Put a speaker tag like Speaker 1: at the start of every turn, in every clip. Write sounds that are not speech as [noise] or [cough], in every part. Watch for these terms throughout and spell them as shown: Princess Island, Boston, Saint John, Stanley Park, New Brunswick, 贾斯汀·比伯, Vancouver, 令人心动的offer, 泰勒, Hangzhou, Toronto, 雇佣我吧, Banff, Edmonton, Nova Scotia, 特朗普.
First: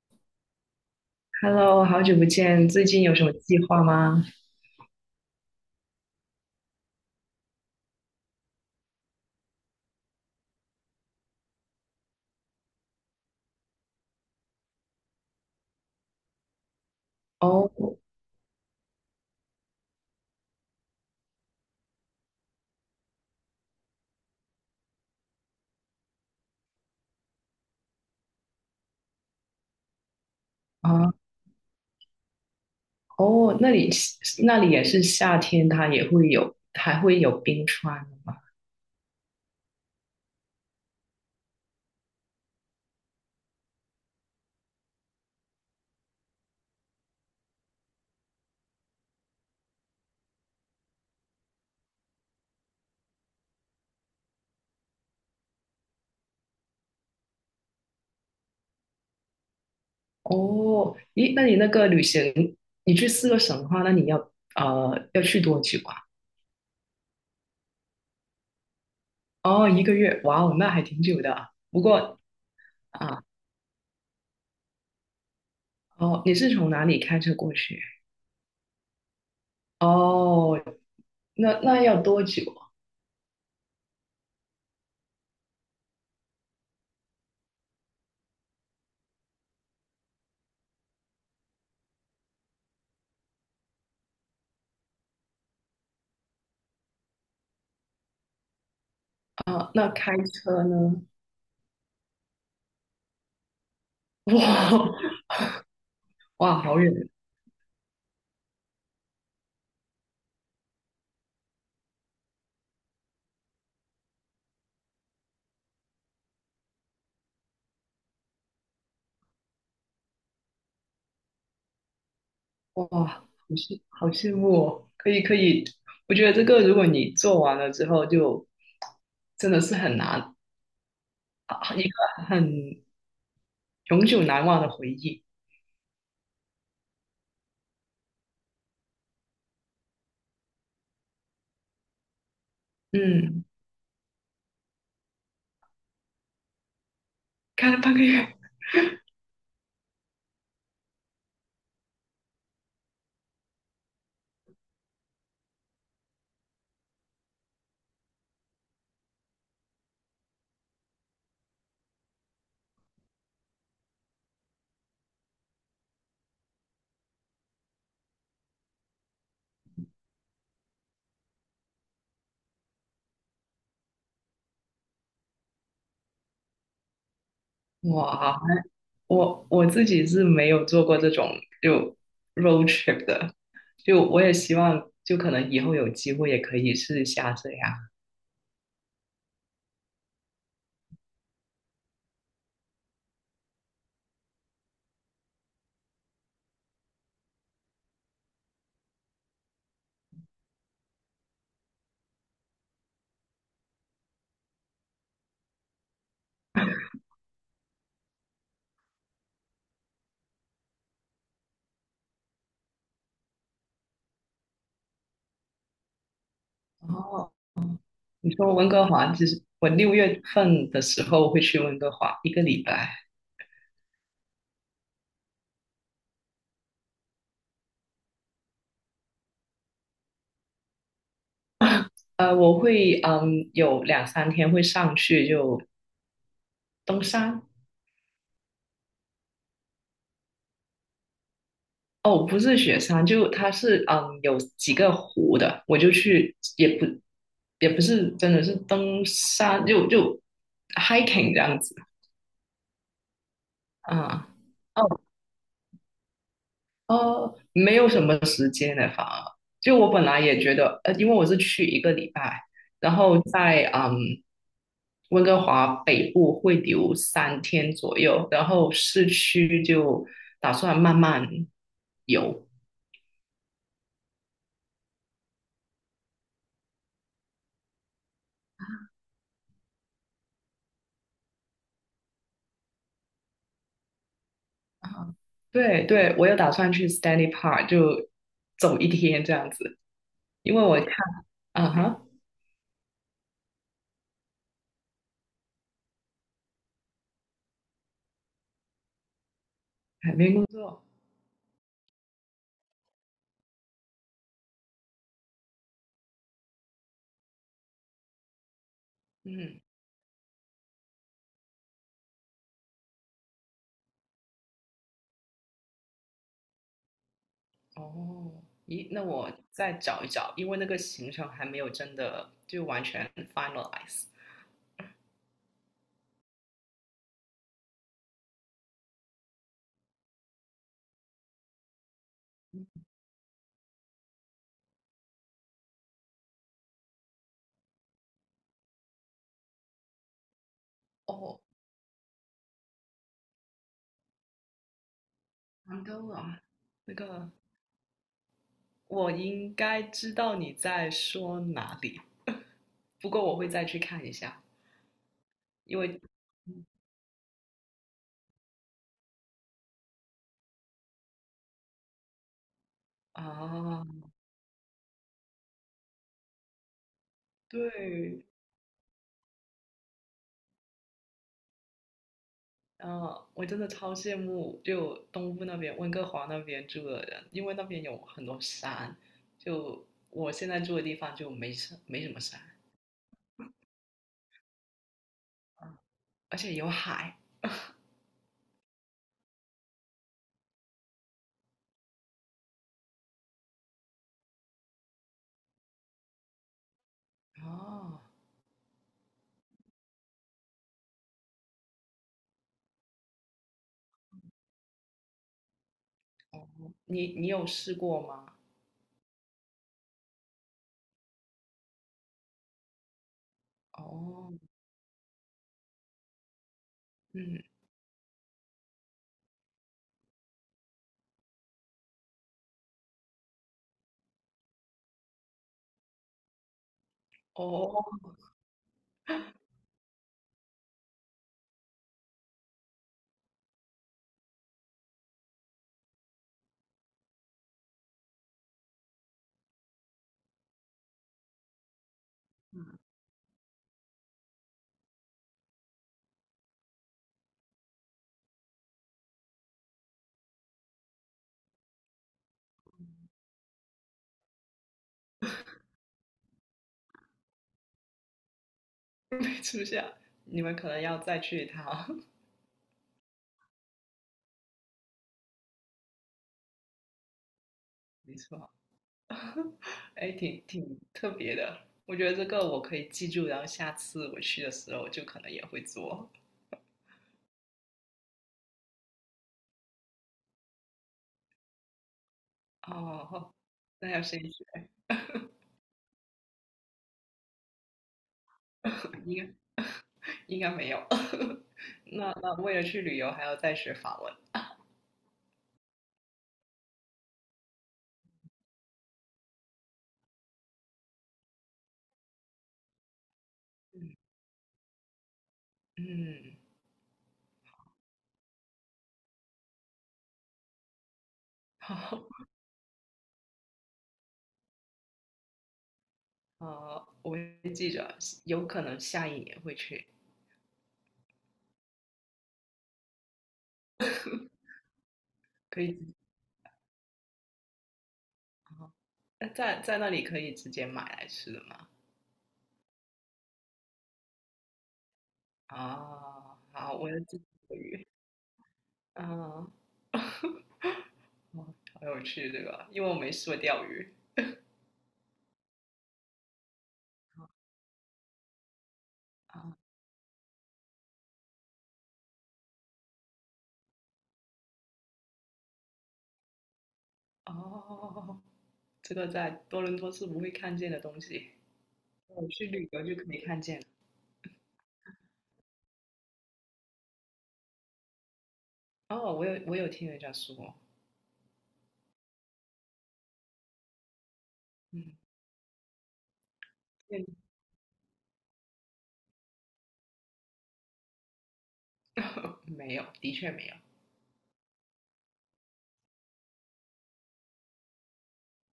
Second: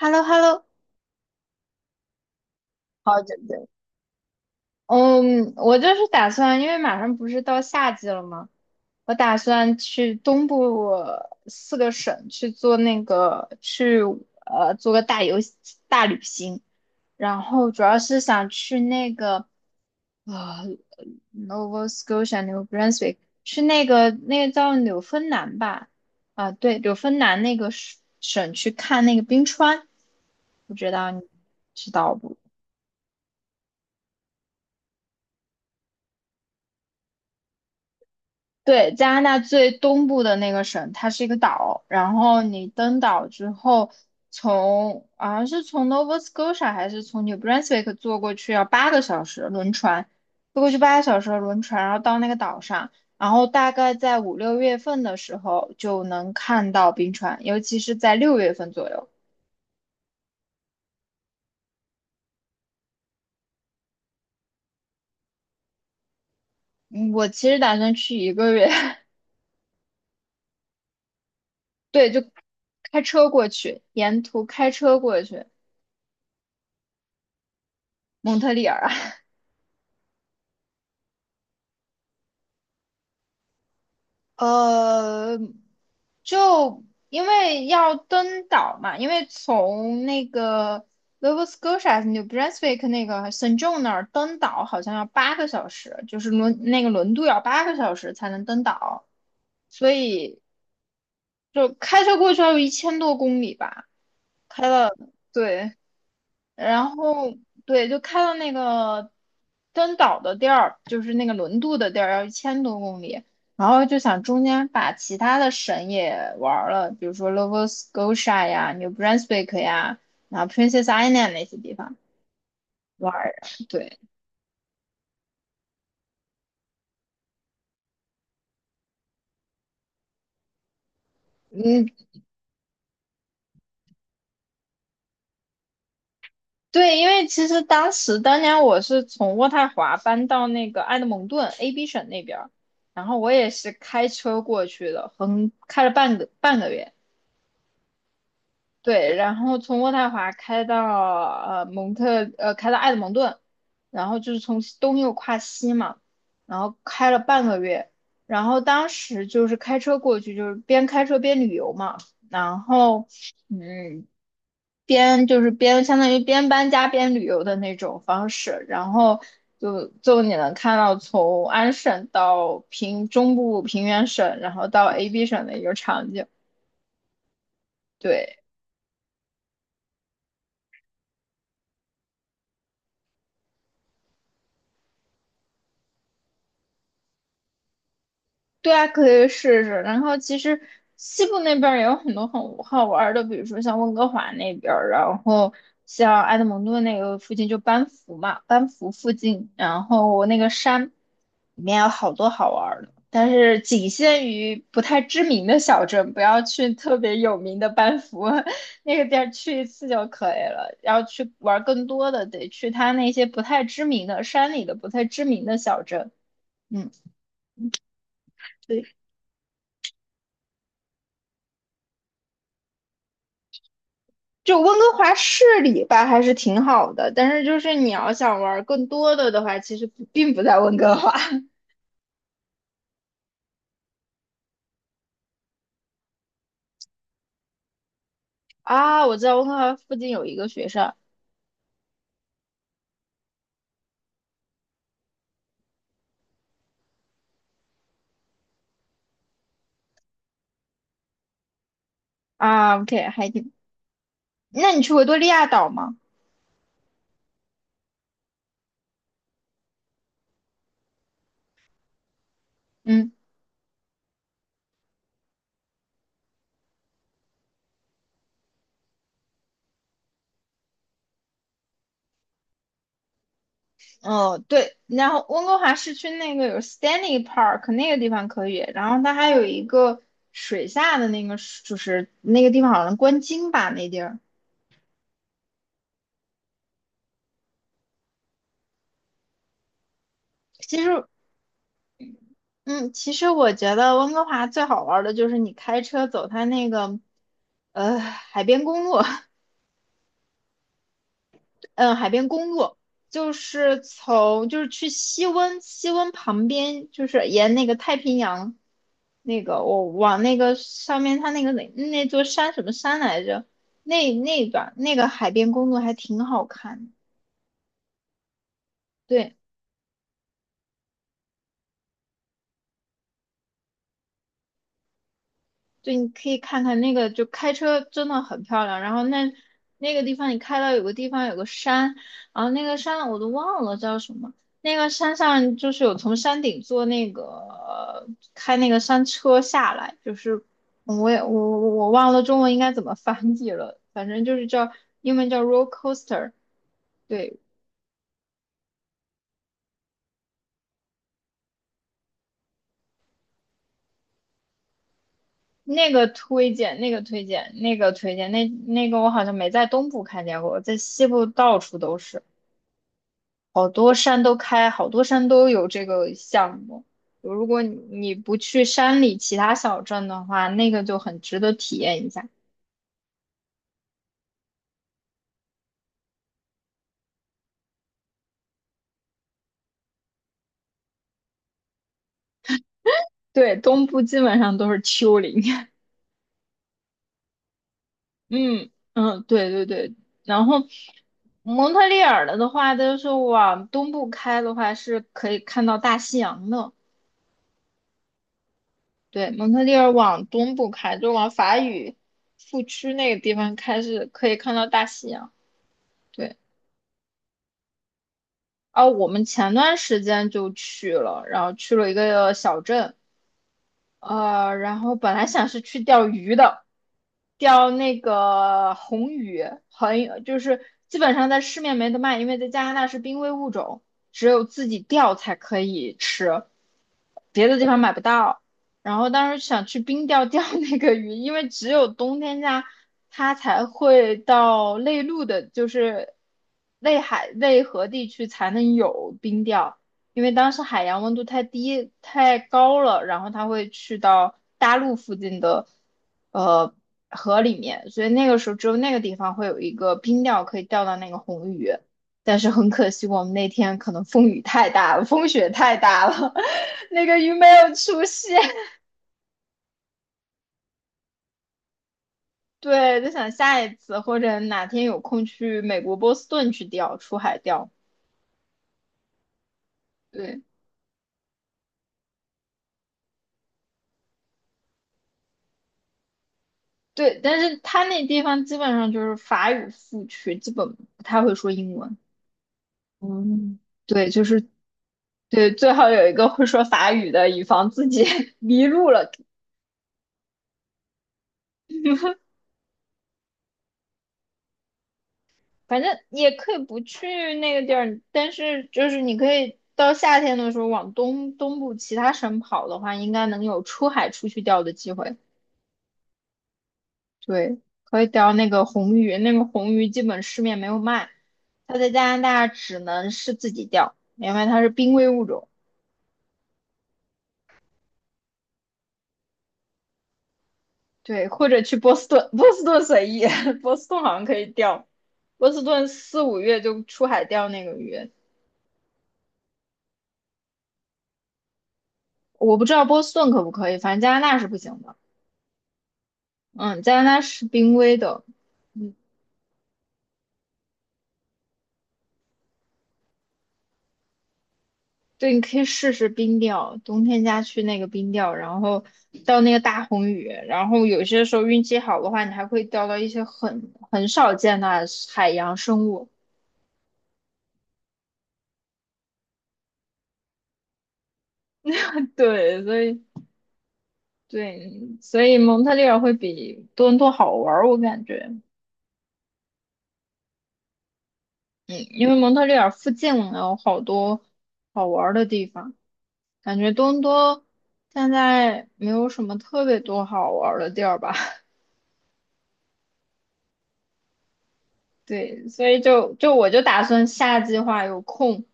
Speaker 1: h e l l o h e l l o
Speaker 2: Hello，好久不见，最近有
Speaker 1: 好
Speaker 2: 什么
Speaker 1: 久不
Speaker 2: 计
Speaker 1: 见。
Speaker 2: 划吗？
Speaker 1: 嗯，我就是打算，因为马上不是到夏季了吗？我打算去东部四个省去做那个去做个大旅行，然后
Speaker 2: 哦，
Speaker 1: 主要是想去那个呃 Nova Scotia New Brunswick 去那个叫纽芬兰吧？啊，对，纽芬兰那个省去看那个冰川，不知道
Speaker 2: 啊，
Speaker 1: 你知道不？
Speaker 2: 哦，那里也是夏天，它也会有，还会有冰川吗？
Speaker 1: 对，加拿大最东部的那个省，它是一个岛，然后你登岛之后从，好像是从 Nova Scotia 还是从 New Brunswick 坐过去要8个小时轮船，坐过去八个小时的轮船，然后到那个岛上，然后大概在五六月份的时候就能看到冰川，尤其是在六月份左右。
Speaker 2: 哦，咦，那你那个旅行，你去四个省的话，那你要去多久啊？
Speaker 1: 嗯，我其实打算去1个月，
Speaker 2: 哦，一个月，哇哦，那还挺久的。不
Speaker 1: [laughs] 对，
Speaker 2: 过
Speaker 1: 就开
Speaker 2: 啊，
Speaker 1: 车过去，沿途开车过去
Speaker 2: 哦，你是从哪里开车过去？
Speaker 1: 蒙特利尔。
Speaker 2: 哦，那要多久啊？
Speaker 1: 呃，就因为要登岛嘛，因为从那个 Nova Scotia New Brunswick 那个 Saint John 那儿登岛好像要8个小时，就是轮那个轮渡要八个小时才能登岛，
Speaker 2: 啊那
Speaker 1: 所
Speaker 2: 开
Speaker 1: 以
Speaker 2: 车呢？
Speaker 1: 就开车过去要有一千多公里吧，开了，
Speaker 2: 哇
Speaker 1: 对。
Speaker 2: [laughs] 哇，好
Speaker 1: 然
Speaker 2: 远，
Speaker 1: 后对，就开到那个登岛的地儿，就是那个轮渡的地儿，要一千多公里。然后就想中间把其他的省也玩儿了，比如说 Nova Scotia 呀、New Brunswick 呀，然后 Princess Island 那些地方
Speaker 2: 哇，
Speaker 1: 玩
Speaker 2: 好
Speaker 1: 儿。
Speaker 2: 羡
Speaker 1: 对，
Speaker 2: 好羡慕哦。可以可以，我觉得这个如果你做完了之后就，真的是很难，啊一
Speaker 1: 嗯，
Speaker 2: 个很永久难忘的回忆。
Speaker 1: 对，因为其实当时当年我是从渥太华搬到那个埃德蒙顿 AB 省那边儿，然后我
Speaker 2: 嗯。
Speaker 1: 也是开车过去的，横开了半个月。
Speaker 2: 开了半个月。
Speaker 1: 对，然后从渥太华开到蒙特，开到埃德蒙顿，然后就是从西东又跨西嘛，然后开了半个月，然后当时就是开车过去，就是边开车边旅游嘛，然后嗯边就是边相当于边搬家边旅游的那种方式，然后就你能看到从安省到平中部平原省，然后到 AB 省的一个场景，对。
Speaker 2: 哇，我自己是没有做过这种就 road trip 的，就我也希望就可能以后有机会也可以试一下这样。
Speaker 1: 对啊，可以试试。然后其实西部那边儿也有很多很好玩儿的，比如说像温哥华那边儿，然后像埃德蒙顿那个附近就班夫嘛，班夫附近，然后那个山里面有好多好玩儿的，但是仅限于不太知名的小镇，不要去特别有名的班夫 [laughs] 那个地儿去一次就可以了。要去玩儿更多的，得去它那些不太知名的山里的不太知名的小镇。嗯。
Speaker 2: 哦，你说温哥
Speaker 1: 对。
Speaker 2: 华，其实我六月份的时候会去温哥华一个礼拜，
Speaker 1: 就温哥华市里吧，还是挺好的，但是就是你要想玩更多的话，其实不并不在温哥华
Speaker 2: 我会有两三天会上去就登山，
Speaker 1: [laughs] 啊。我知道温哥华附近有一个学校
Speaker 2: 哦，不是雪山，就它是有几个湖的，我就去，也不是真的是登山，就 hiking 这样子
Speaker 1: 啊，OK，还挺。
Speaker 2: 啊。
Speaker 1: 那你
Speaker 2: 哦
Speaker 1: 去维多利亚岛吗？
Speaker 2: 哦，没有什么时间的，反而就我本来也觉得，因为我是去一个礼拜，然
Speaker 1: 嗯，
Speaker 2: 后在温哥华北部会留三天左右，然后市区就打算慢慢游。
Speaker 1: 哦，对，然后温哥华市区那个有 Stanley Park 那个地方可以，然后它还有一个水下的那个，就是那个地方好像观鲸吧，那地儿。
Speaker 2: 对对，我有打算去 Stanley Park 就走一天这样子，因为我
Speaker 1: 其
Speaker 2: 看，
Speaker 1: 实
Speaker 2: 啊哈，
Speaker 1: 嗯，其实我觉得温哥华最好玩儿的就是你开车走它那个，海边公路，[laughs]
Speaker 2: 海边工作，
Speaker 1: 嗯，海边公路，就是从就是去西温，西温旁边就是沿那个太平洋，那
Speaker 2: 嗯，
Speaker 1: 个我往那个上面它那个那座山什么山来着？那一段那个海边公路还挺好看的。
Speaker 2: 哦，咦，那我
Speaker 1: 对。
Speaker 2: 再找一找，因为那个行程还没有真的就完全 finalize。
Speaker 1: 对，你可以看看那个，就开车真的很漂亮。然后那那个地方，你开到有个地方有个山，然后那个山我都忘了叫什么。那个山上就是有从山顶坐那个开那个山车下来，就是我也
Speaker 2: 哦，
Speaker 1: 我我我忘了中文应该怎么翻译了，反正就是英文叫 roller
Speaker 2: 杭州
Speaker 1: coaster。
Speaker 2: 啊，那个
Speaker 1: 对，
Speaker 2: 我应该知道你在说哪里，[laughs] 不过我会再去看一下，因
Speaker 1: 那
Speaker 2: 为
Speaker 1: 个推荐，那个推荐，那个推荐，那个我好像没在东部看见过，在西部到处都是。好多
Speaker 2: 啊，
Speaker 1: 山都开，好多山都有这个项目。如果你
Speaker 2: 对
Speaker 1: 不去山里其他小镇的话，那个就很值得体验一下。
Speaker 2: 然后我真的超羡慕，就东部那边温哥华那边住的人，因为那边有很多山，就我现在住的地方就没什么山，
Speaker 1: 对，东部基本上都是丘陵。[laughs]
Speaker 2: 而且有海。
Speaker 1: 嗯，对对对。然后蒙特利尔的话，就是往东部开的话，是可以看到大西洋的。
Speaker 2: 哦，
Speaker 1: 对，蒙特利尔往东部开，就往法语副区那个地方开，是可以看到大西洋。对。
Speaker 2: 哦，你有试过吗？
Speaker 1: 啊，我们前段时间就去了，然后去了一个小镇，
Speaker 2: 哦，
Speaker 1: 然后本来想是去钓鱼的，
Speaker 2: 嗯，
Speaker 1: 钓那个红鱼，很就是基本上在市面没得卖，因为在加拿大是濒危物种，只有自己钓才可以吃，别的地方
Speaker 2: 哦，
Speaker 1: 买不到。然后当时想去冰钓钓 [laughs] 那个鱼，因为只有冬天家它才会到内陆的，就是内海内河地区才能有冰钓。因为当时海洋温度太低太高了，然后它会去到大陆附近的呃河里面，所以那个时候只有那个地方会有一个冰钓可以钓到那个红鱼。但是很可惜，我们那天可能风雨太大了，风雪太大了，[laughs] 那个鱼没有出现。
Speaker 2: 没出现，你们可能要再去一趟。[laughs]
Speaker 1: [laughs] 对，就想下一次或者哪天有空去美国波士顿去钓，出海钓。
Speaker 2: 没错，哎，
Speaker 1: 对
Speaker 2: 挺特别的，我觉得这个我可以记住，然后下次我去的时候就可能也会做。
Speaker 1: 对，但是他那地方基本上就是法语副区，基本不太会说英文。
Speaker 2: 哦，
Speaker 1: 嗯，
Speaker 2: 那要
Speaker 1: 对，
Speaker 2: 先学，
Speaker 1: 对，最好有一个会说法语的，以防自己 [laughs] 迷路了。
Speaker 2: 应该应该没有。[laughs] 那为了去旅游还要再学法文，
Speaker 1: 反正也可以不去那个地儿，但是就是你可以到夏天的时候往东部其他省跑的话，应该能有出海出去钓的机会。
Speaker 2: 嗯，[laughs]
Speaker 1: 对，可以钓那个红鱼，那个红鱼基本市面没有卖，它在
Speaker 2: 好，
Speaker 1: 加拿大只能是自己钓，因为它是濒危物种。
Speaker 2: 我会记着，有可能下一年会去，
Speaker 1: 对，或者去波士顿，波士顿随意，[laughs] 波士顿好像可以钓，波
Speaker 2: 可
Speaker 1: 士
Speaker 2: 以自
Speaker 1: 顿
Speaker 2: 己，
Speaker 1: 四五月就出海钓那个鱼，
Speaker 2: 啊，那在那里可以直接买来吃的吗？
Speaker 1: 我不知道波士顿可不可以，反正加拿大是不行的。
Speaker 2: 啊，好，
Speaker 1: 嗯，
Speaker 2: 我要
Speaker 1: 加拿
Speaker 2: 自
Speaker 1: 大
Speaker 2: 己
Speaker 1: 是
Speaker 2: 钓
Speaker 1: 濒
Speaker 2: 鱼，
Speaker 1: 危的，
Speaker 2: 啊，哦，好有趣这个，因为我没试过钓鱼
Speaker 1: 对，你可以试试冰钓，冬天家去那个冰钓，然后钓那
Speaker 2: 啊，
Speaker 1: 个大红鱼，然后有些时候运气好的话，你还会钓到一些很少见的海洋生物。
Speaker 2: 哦，这个在多伦多是不会看见的东西，
Speaker 1: [laughs]
Speaker 2: 我去
Speaker 1: 对，
Speaker 2: 旅游就可以看见了。
Speaker 1: 对，所以蒙特利尔会比多伦多好玩儿，我感觉。
Speaker 2: 哦，我有听人家说，
Speaker 1: 嗯，因为蒙特利尔附近有好多好
Speaker 2: 嗯，
Speaker 1: 玩儿的地方，感觉东多现在没有什么特别多好玩儿的地儿吧。[laughs]
Speaker 2: [laughs] 没有，的确没有。
Speaker 1: 对，所以我就打算下计划有空，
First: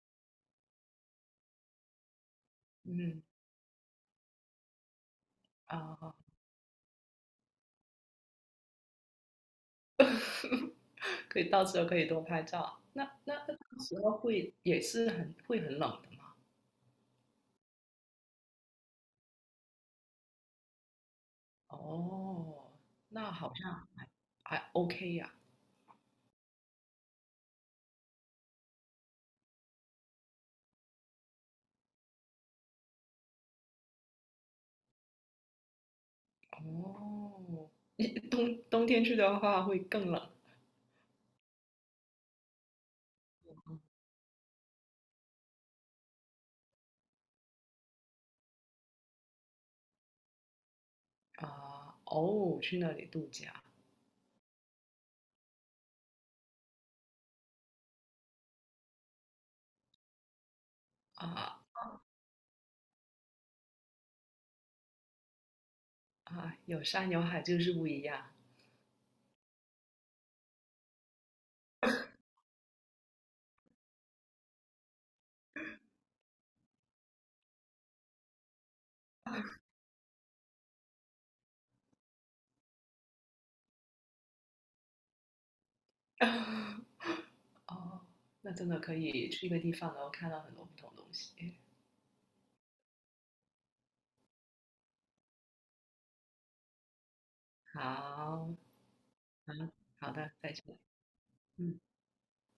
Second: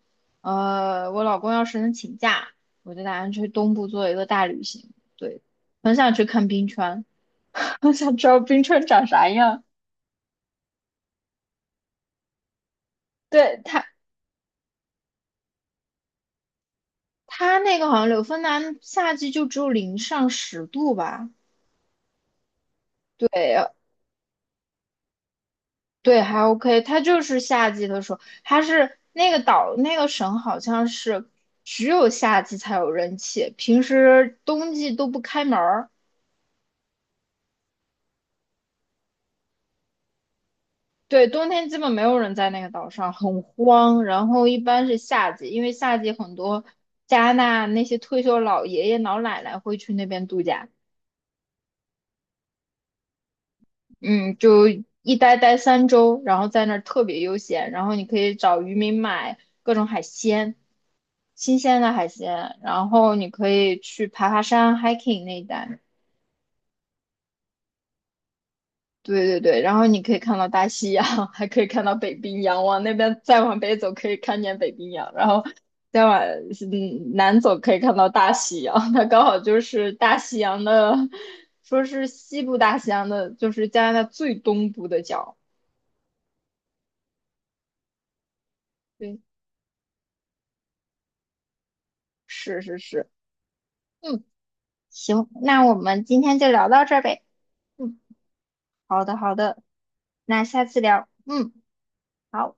Speaker 1: 我老公要是能请假，我就打
Speaker 2: 嗯
Speaker 1: 算去东部做一个大旅行。对，很
Speaker 2: 啊、
Speaker 1: 想
Speaker 2: 呃
Speaker 1: 去看冰川，[laughs] 很想知道冰川长啥样。
Speaker 2: 可以到时候可以多拍照。那
Speaker 1: 对，
Speaker 2: 到时候会也是很会很冷的嘛？
Speaker 1: 它那个好像柳芬兰夏季就只有零上10度吧。
Speaker 2: 哦，那好
Speaker 1: 对，
Speaker 2: 像还 OK 呀、
Speaker 1: 对，还 OK，它就是夏季的时候，它是那个岛那个省好像是只有夏季才有人气，平时冬季都不开门儿。
Speaker 2: 哦，你冬天去的话会更冷
Speaker 1: 对，冬天基本没有人在那个岛上，很荒。然后一般是夏季，因为夏季很多加拿大那些退休老爷爷老奶奶会去那边度假。
Speaker 2: 啊。哦，去那里度假
Speaker 1: 嗯，就待3周，然后在那儿特别悠闲，然后你可以找渔民买各种海鲜，
Speaker 2: 啊
Speaker 1: 新鲜的海鲜，然后你可以去爬爬山，hiking 那一带。
Speaker 2: 啊，有山有海就是不一样。
Speaker 1: 对对对，然后你可以看到大西洋，[laughs] 还可以看到北冰洋，往那边再往北走可以看见北冰洋，然后再往南走可以看到大西洋，[laughs] 它刚好就是大西洋的，说是西部大西洋的，就是加拿大最东部的角。
Speaker 2: [laughs] 哦，那真的可
Speaker 1: 对，
Speaker 2: 以去一个地方，然后看到很多不同东西。
Speaker 1: 是是是。嗯，行，那我们今天就聊到这儿呗。嗯，
Speaker 2: 好，
Speaker 1: 好的，好
Speaker 2: 好，
Speaker 1: 的，
Speaker 2: 好的，
Speaker 1: 那
Speaker 2: 再见。
Speaker 1: 下次聊。嗯，
Speaker 2: 嗯。
Speaker 1: 好。